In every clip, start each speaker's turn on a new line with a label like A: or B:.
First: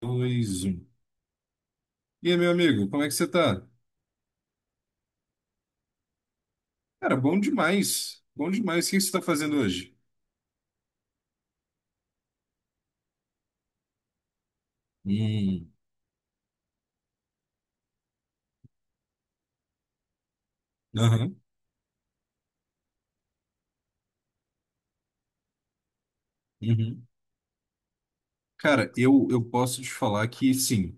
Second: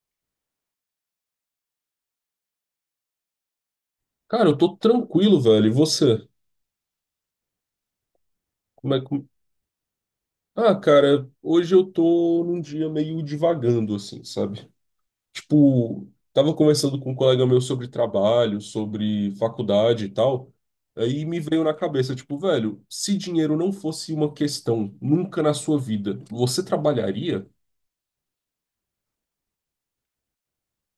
A: Dois, um. E aí, meu amigo, como é que você tá?
B: Cara, eu tô tranquilo, velho. E você?
A: Cara, bom demais. Bom demais. O
B: Como
A: que
B: é
A: você tá
B: que...
A: fazendo hoje?
B: Ah, cara, hoje eu tô num dia meio divagando, assim, sabe?
A: Hum.
B: Tipo, tava conversando com um colega meu sobre trabalho, sobre faculdade e tal. Aí
A: Aham.
B: me veio na cabeça, tipo, velho, se dinheiro não fosse uma questão nunca na sua vida, você
A: Uhum.
B: trabalharia?
A: Cara, eu posso te falar que sim.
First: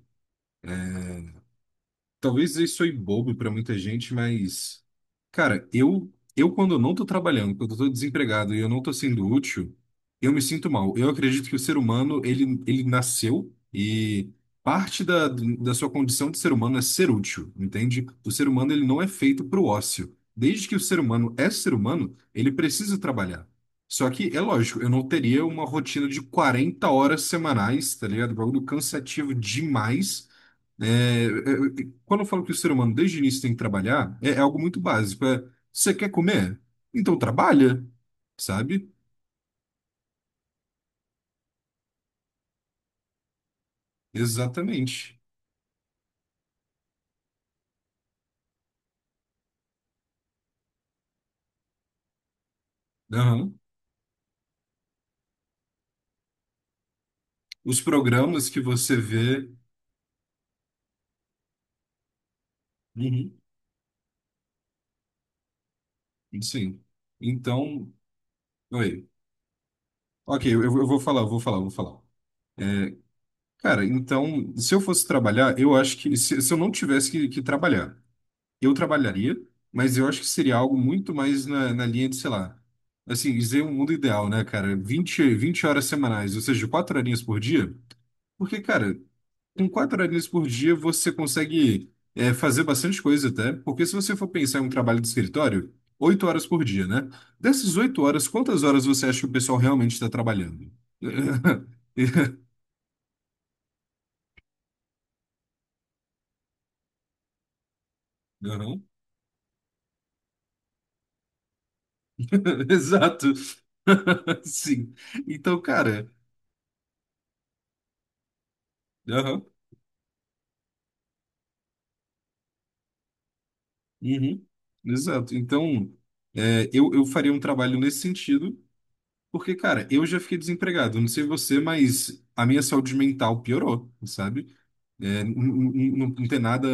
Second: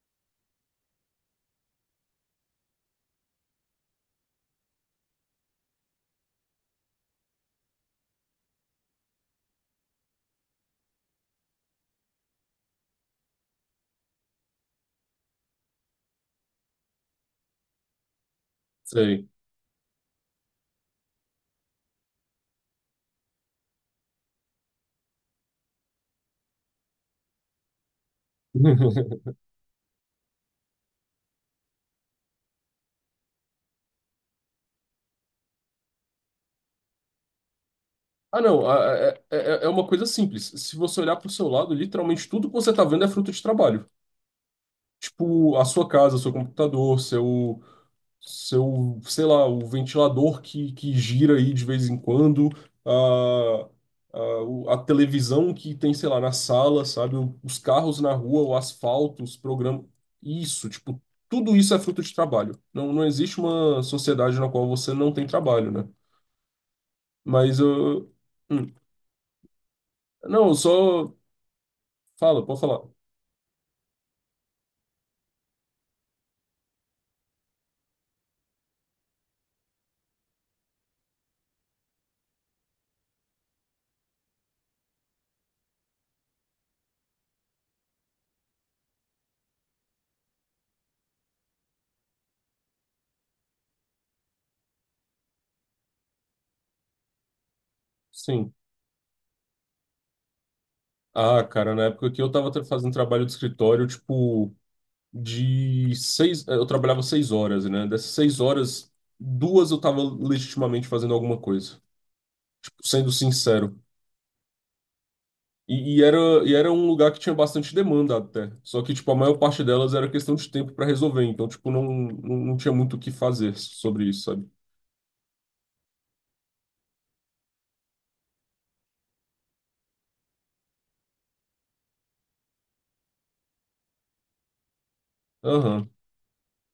A: Talvez isso soe bobo pra muita gente, mas, cara, eu quando eu não tô trabalhando, quando eu tô desempregado e eu não tô sendo útil, eu me sinto mal. Eu acredito que o ser humano, ele nasceu e parte da sua condição de ser humano é ser útil, entende? O ser humano, ele não é
B: Sei.
A: feito pro ócio. Desde que o ser humano é ser humano, ele precisa trabalhar. Só que, é lógico, eu não teria uma rotina de 40 horas semanais, tá ligado? Bagulho cansativo demais. Quando eu falo que o ser humano desde o início tem que trabalhar, é, é algo muito básico. É, você quer comer? Então trabalha,
B: Ah, não,
A: sabe?
B: é uma coisa simples. Se você olhar para o seu lado, literalmente tudo que você tá vendo é fruto de trabalho.
A: Exatamente.
B: Tipo, a sua casa, seu computador, seu, sei lá, o ventilador que gira aí de vez em quando, a,
A: Aham.
B: a televisão que tem, sei lá, na sala, sabe? Os
A: Os
B: carros na rua,
A: programas
B: o
A: que você
B: asfalto, os
A: vê.
B: programas. Isso, tipo, tudo isso é fruto de trabalho. Não, não existe
A: Uhum.
B: uma sociedade na qual você não tem trabalho, né?
A: Sim.
B: Mas
A: Então.
B: eu. Hum.
A: Oi. Ok,
B: Não, eu só.
A: eu vou falar.
B: Fala, pode falar.
A: É, cara, então, se eu fosse trabalhar, eu acho que se eu não tivesse que trabalhar. Eu trabalharia, mas eu acho que seria algo muito mais na linha de, sei lá, assim, dizer um mundo ideal, né, cara? Vinte horas semanais, ou seja, 4 horinhas por dia. Porque, cara, com 4 horinhas por dia você consegue é, fazer bastante coisa até, porque se você for pensar em um trabalho de escritório, 8 horas por dia, né? Dessas 8 horas,
B: Sim.
A: quantas horas você acha que o pessoal realmente está trabalhando?
B: Ah, cara, na época que eu tava fazendo trabalho de escritório, tipo. Eu trabalhava 6 horas, né? Dessas seis
A: Aham.
B: horas, duas eu estava legitimamente fazendo alguma coisa, sendo
A: Exato.
B: sincero.
A: Sim. Então,
B: E, e
A: cara.
B: era, e era um lugar que tinha bastante demanda até. Só que, tipo, a maior
A: Aham.
B: parte delas era questão de tempo para resolver. Então, tipo, não tinha muito o que fazer sobre isso,
A: Uhum.
B: sabe?
A: Exato. Então, é, eu faria um trabalho nesse sentido, porque, cara, eu já fiquei desempregado. Não sei você, mas a minha saúde mental piorou, sabe? É,
B: Aham,
A: não, tem nada,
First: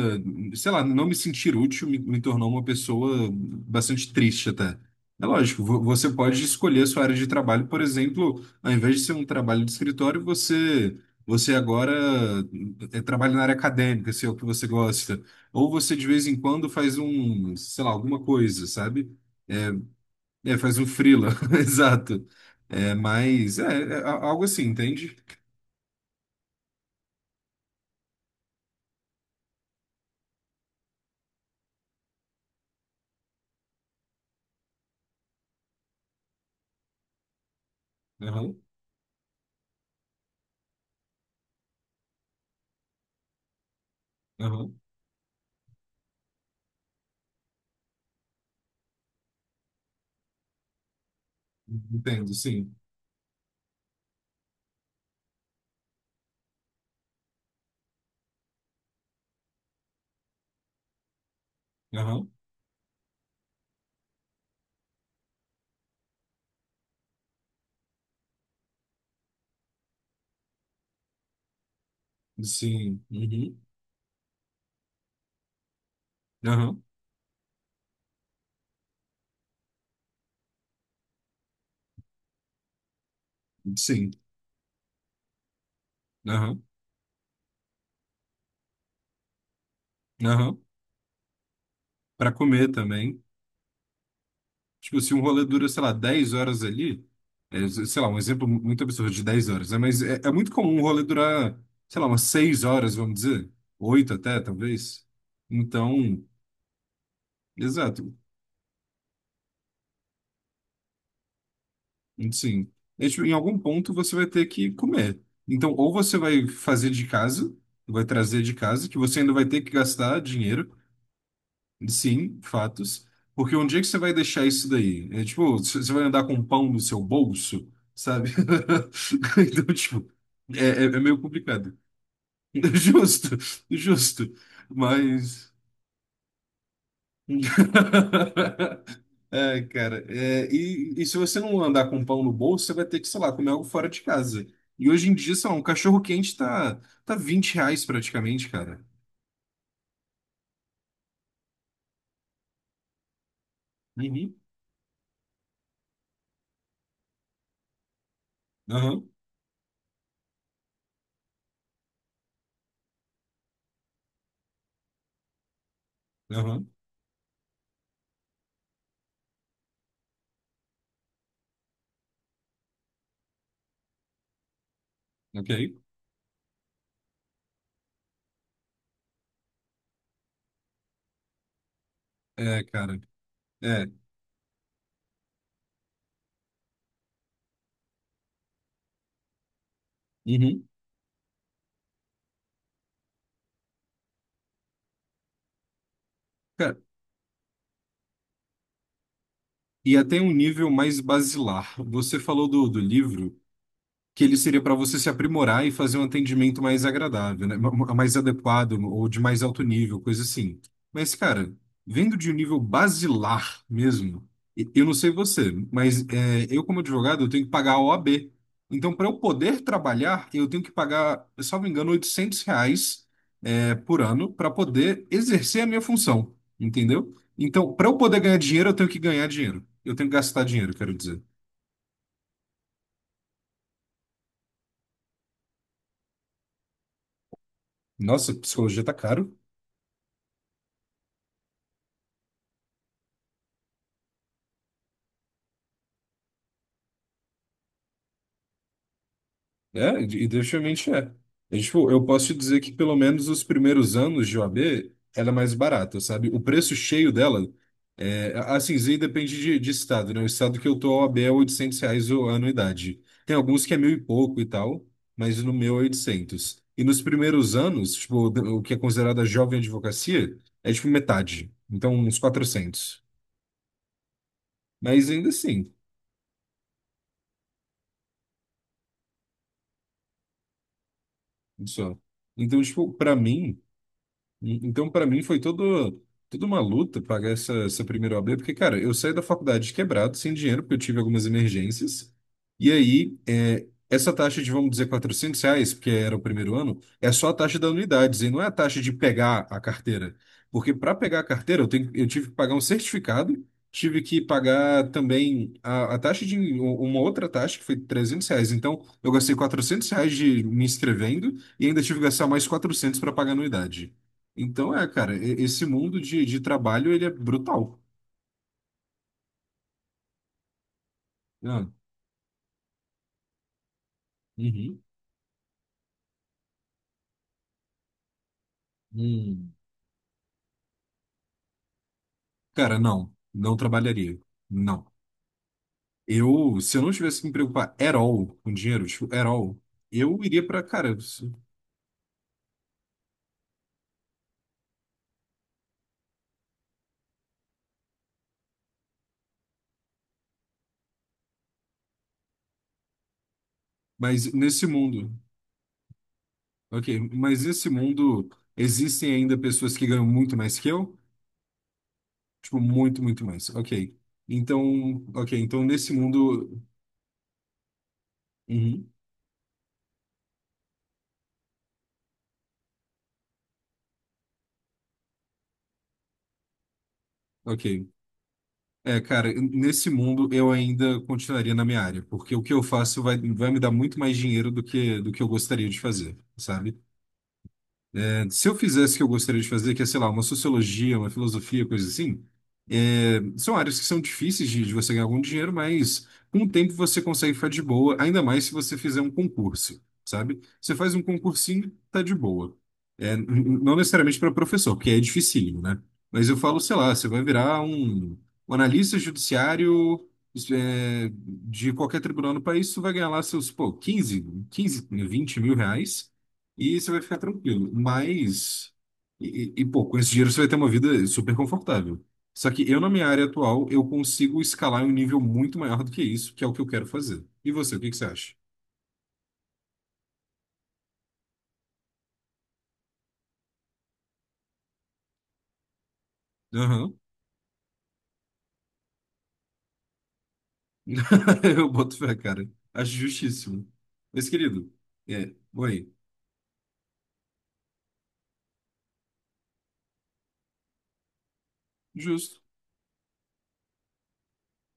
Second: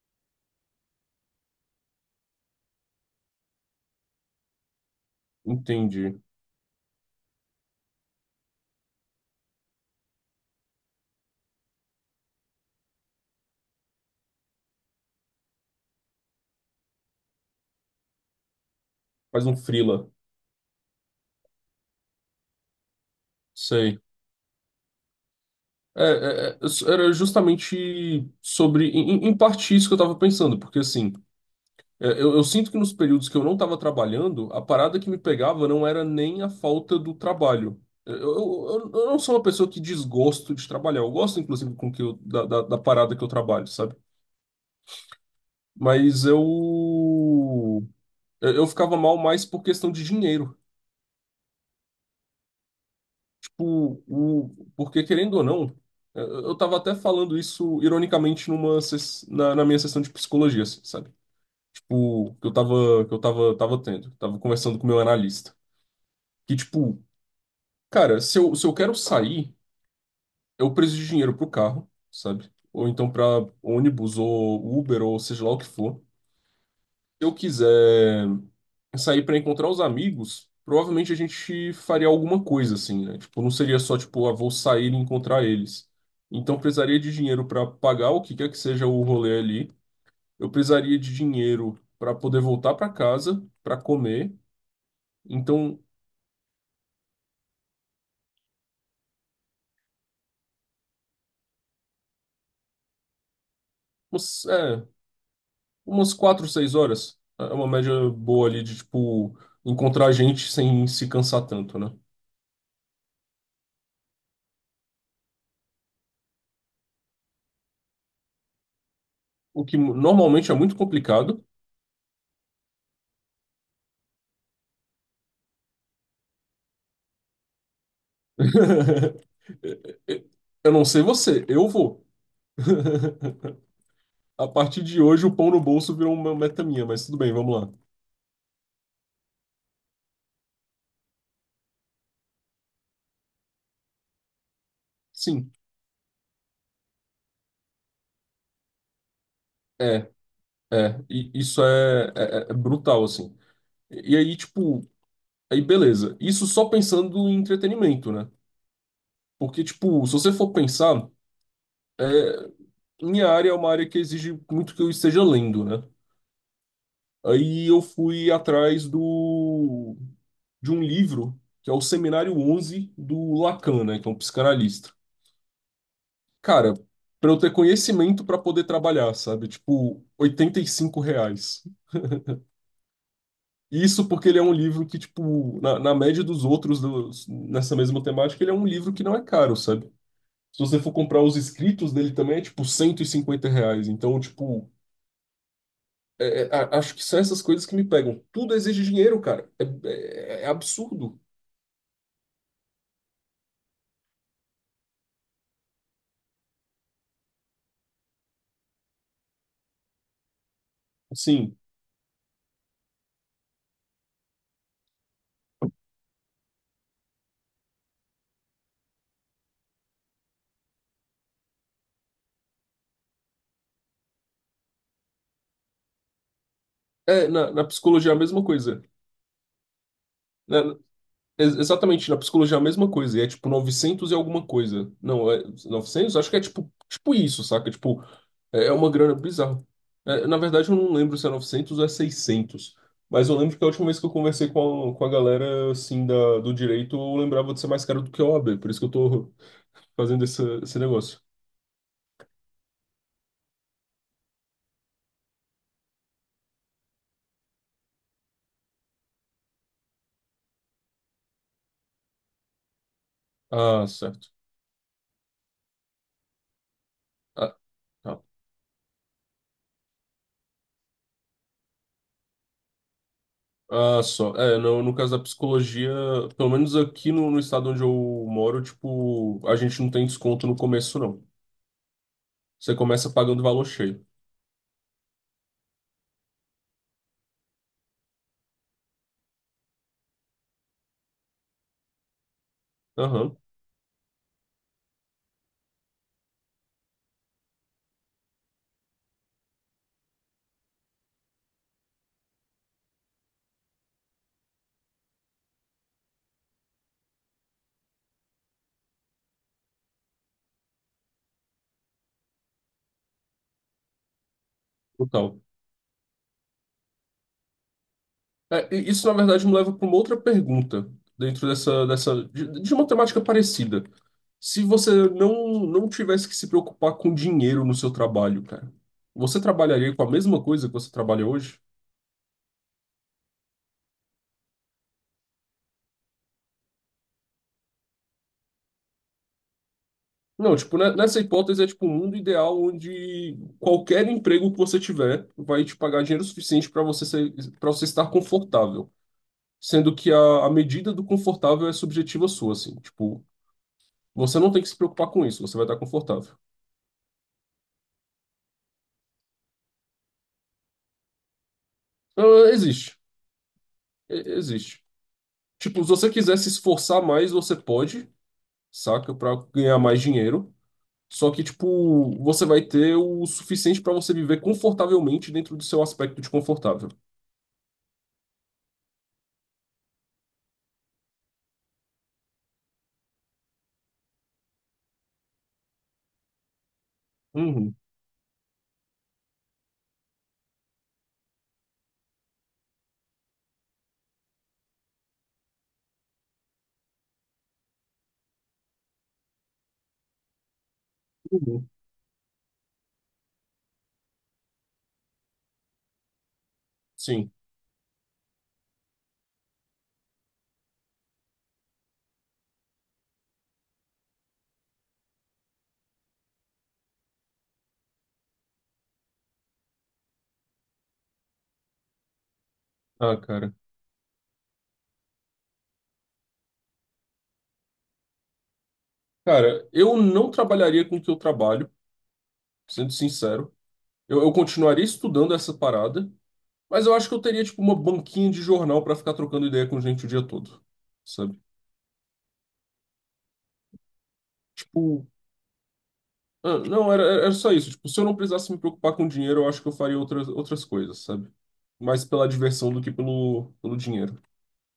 A: sei lá, não me sentir útil me tornou uma pessoa bastante triste até. É lógico, você
B: entendi.
A: pode escolher a sua área de trabalho, por exemplo, ao invés de ser um trabalho de escritório, você agora trabalha na área acadêmica, se é o que você gosta. Ou você de vez em quando faz um, sei lá, alguma coisa, sabe?
B: Faz um freela.
A: É, faz um freela, exato. É, mas é,
B: Sei.
A: é algo assim, entende?
B: É, é, é, era justamente sobre, em parte isso que eu tava pensando, porque assim, é, eu sinto que nos períodos que eu não estava trabalhando, a parada que me pegava não era nem a falta do trabalho. Eu,
A: Aham,
B: eu, eu eu não sou uma pessoa que desgosto de trabalhar. Eu gosto, inclusive, com que eu, da parada que eu trabalho, sabe?
A: aham.
B: Mas eu, eu ficava mal mais por questão de dinheiro.
A: Entendo, sim.
B: Tipo, o, porque querendo ou não, eu tava até falando isso ironicamente na minha sessão de psicologia, assim, sabe?
A: Aham.
B: Tipo, que eu tava, tava tendo, tava conversando com o meu analista. Que, tipo, cara, se eu quero sair, eu preciso de dinheiro pro carro, sabe? Ou
A: Sim.
B: então pra
A: Uhum.
B: ônibus ou Uber ou seja lá o que for.
A: Aham.
B: Se eu quiser sair pra encontrar os amigos, provavelmente a gente faria alguma coisa assim, né? Tipo, não seria só
A: Sim.
B: tipo, ah, vou sair e encontrar eles. Então
A: Aham.
B: precisaria de dinheiro pra pagar o que quer que seja o rolê ali. Eu
A: Aham.
B: precisaria de dinheiro pra
A: Para
B: poder
A: comer
B: voltar pra
A: também.
B: casa, pra comer.
A: Tipo, se um rolê dura,
B: Então,
A: sei lá, 10 horas ali, é, sei lá, um exemplo muito absurdo de 10 horas, né? Mas é muito comum um rolê durar, sei lá, umas 6 horas, vamos dizer. Oito até,
B: é,
A: talvez.
B: umas
A: Então,
B: quatro, seis horas. É uma média
A: exato.
B: boa ali de, tipo, encontrar gente sem se cansar tanto, né?
A: Sim. É, tipo, em algum ponto você vai ter que comer. Então, ou você vai fazer de casa, vai trazer de casa, que você ainda vai ter
B: O
A: que
B: que
A: gastar
B: normalmente é
A: dinheiro.
B: muito complicado.
A: Sim, fatos. Porque onde é que você vai deixar isso daí? É tipo, você vai andar com um pão no seu bolso, sabe? Então, tipo, é,
B: Eu não
A: é
B: sei
A: meio
B: você, eu
A: complicado.
B: vou.
A: Justo, justo.
B: A partir de hoje, o
A: Mas.
B: pão no bolso virou uma meta minha, mas tudo bem, vamos lá.
A: É, cara. É, e se você não andar com um pão no bolso, você vai ter que, sei lá, comer algo fora de casa. E hoje em dia, sei
B: Sim,
A: lá, um cachorro quente tá R$ 20 praticamente, cara.
B: é, E isso é brutal, assim. E
A: Uhum.
B: aí, tipo, aí beleza. Isso só pensando em entretenimento, né?
A: Aham,
B: Porque, tipo, se você for pensar, minha área é uma área que exige muito que eu esteja lendo, né?
A: aham,
B: Aí eu fui atrás de um livro, que é o Seminário 11 do Lacan, né, que é um psicanalista.
A: ok.
B: Cara, para eu ter conhecimento para poder trabalhar, sabe? Tipo, R$ 85.
A: É, cara. É.
B: Isso porque ele é um livro que, tipo, na média dos outros nessa mesma temática, ele é um livro que não é caro, sabe? Se
A: Uhum.
B: você for comprar os escritos dele também, é tipo R$ 150. Então, tipo, acho que são essas coisas que me pegam. Tudo exige dinheiro, cara. É,
A: E até um
B: é
A: nível mais
B: absurdo.
A: basilar. Você falou do livro que ele seria para você se aprimorar e fazer um atendimento mais agradável, né? Mais adequado ou de mais alto nível, coisa assim. Mas, cara,
B: Sim.
A: vendo de um nível basilar mesmo, eu não sei você, mas é, eu, como advogado, eu tenho que pagar a OAB. Então, para eu poder trabalhar, eu tenho que pagar, salvo engano, R$ 800 é, por ano para poder exercer a minha função, entendeu?
B: É, na
A: Então, para eu
B: psicologia é a
A: poder ganhar
B: mesma
A: dinheiro, eu
B: coisa.
A: tenho que ganhar dinheiro. Eu tenho que gastar
B: Na-
A: dinheiro,
B: na-
A: quero dizer.
B: exatamente, na psicologia é a mesma coisa. E é tipo 900 e alguma coisa. Não, é 900? Acho que é tipo isso, saca? Tipo,
A: Nossa,
B: é, é
A: psicologia
B: uma
A: tá
B: grana
A: caro.
B: bizarra. É, na verdade, eu não lembro se é 900 ou é 600. Mas eu lembro que a última vez que eu conversei com a galera, assim, do direito, eu lembrava de ser mais caro do que a OAB. Por isso que eu tô
A: É,
B: fazendo
A: e
B: esse
A: definitivamente é.
B: negócio.
A: E, tipo, eu posso te dizer que pelo menos os primeiros anos de OAB, ela é mais barata, sabe? O preço cheio dela, é, assim, isso aí depende de estado, né? O estado que eu tô, a OAB é R$ 800 a anuidade. Tem alguns que é
B: Ah,
A: mil e
B: certo.
A: pouco e tal, mas no meu é 800. E nos primeiros
B: Ah,
A: anos, tipo, o que é considerada jovem advocacia, é tipo metade. Então, uns 400.
B: Ah, só. É, no
A: Mas
B: caso da
A: ainda assim,
B: psicologia, pelo menos aqui no estado onde eu moro, tipo, a gente não tem desconto no começo, não.
A: só. Então,
B: Você
A: tipo,
B: começa
A: pra
B: pagando
A: mim...
B: valor cheio.
A: Então, para mim, foi todo, toda uma luta pagar essa primeira OAB, porque, cara, eu saí da faculdade quebrado, sem dinheiro, porque eu tive algumas emergências. E aí,
B: Aham,
A: é, essa taxa de, vamos dizer, R$ 400, porque era o primeiro ano, é só a taxa da unidade, e não é a taxa de pegar a carteira. Porque para pegar a carteira, eu tive que pagar um certificado, tive que pagar também a taxa de um, uma outra taxa, que foi R$ 300. Então, eu gastei R$ 400 de me inscrevendo e ainda tive que gastar mais 400 para pagar a anuidade. Então é, cara,
B: total.
A: esse mundo de trabalho, ele é brutal.
B: É, e isso, na verdade, me leva para uma outra pergunta, dentro
A: Ah,
B: de uma temática parecida. Se
A: uhum.
B: você não tivesse que se preocupar com dinheiro no seu trabalho, cara, você
A: Hum.
B: trabalharia com a mesma coisa que você trabalha hoje?
A: Cara, não, não trabalharia. Não. Eu, se eu não tivesse que me preocupar at all com dinheiro, tipo, at all, eu iria
B: Não,
A: pra,
B: tipo,
A: cara,
B: nessa
A: isso-
B: hipótese é tipo um mundo ideal onde qualquer emprego que você tiver vai te pagar dinheiro suficiente para você ser, para você estar confortável, sendo que a medida do confortável é subjetiva sua, assim, tipo,
A: mas
B: você não tem
A: nesse
B: que se preocupar
A: mundo,
B: com isso, você vai estar confortável.
A: ok, mas nesse mundo existem ainda pessoas que ganham muito mais que eu?
B: Ah,
A: Tipo,
B: existe.
A: muito, muito mais, ok.
B: E-
A: Então,
B: existe.
A: ok, então
B: Tipo, se
A: nesse
B: você quiser se
A: mundo,
B: esforçar mais, você pode,
A: uhum,
B: saca, para ganhar mais dinheiro. Só que, tipo, você vai ter o suficiente para você viver confortavelmente dentro do seu aspecto de confortável.
A: ok. É, cara, nesse mundo eu ainda continuaria na minha área, porque o que eu faço vai, vai me dar muito mais dinheiro do que eu gostaria de fazer, sabe?
B: Uhum,
A: É, se eu fizesse o que eu gostaria de fazer, que é, sei lá, uma sociologia, uma filosofia, coisa assim, é, são áreas que são difíceis de você ganhar algum dinheiro, mas com o tempo você consegue ficar de boa, ainda mais se você fizer um concurso, sabe? Você faz um
B: uhum.
A: concursinho, tá de boa. É, não necessariamente para professor, porque é dificílimo, né? Mas eu falo, sei lá, você vai
B: Sim.
A: virar um, um analista judiciário isso é, de qualquer tribunal no país, você vai ganhar lá seus, pô, 15, 20 mil reais. E você vai ficar tranquilo. Mas, pô, com esse dinheiro você vai ter uma vida super confortável. Só que eu, na minha
B: Ah,
A: área
B: cara.
A: atual, eu consigo escalar em um nível muito maior do que isso, que é o que eu quero fazer. E você, o que que você acha?
B: Cara, eu não trabalharia com o que eu trabalho, sendo sincero. Eu continuaria estudando essa parada, mas eu
A: Aham.
B: acho que eu teria, tipo, uma banquinha de jornal pra ficar trocando ideia com gente o dia todo, sabe?
A: Eu boto fé, cara. Acho justíssimo. Mas, querido,
B: Tipo,
A: é, oi,
B: ah, não, era só isso. Tipo, se eu não precisasse me preocupar com dinheiro, eu acho que eu faria outras, outras coisas, sabe? Mais pela
A: justo,
B: diversão do que pelo dinheiro.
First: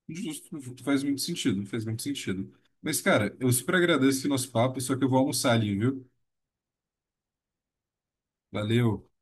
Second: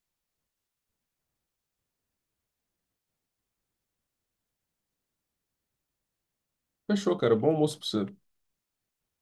A: justo, faz muito sentido, faz muito sentido. Mas, cara, eu super agradeço esse nosso papo, só que eu vou almoçar ali, viu?
B: Fechou, cara. Bom almoço pra você.
A: Valeu.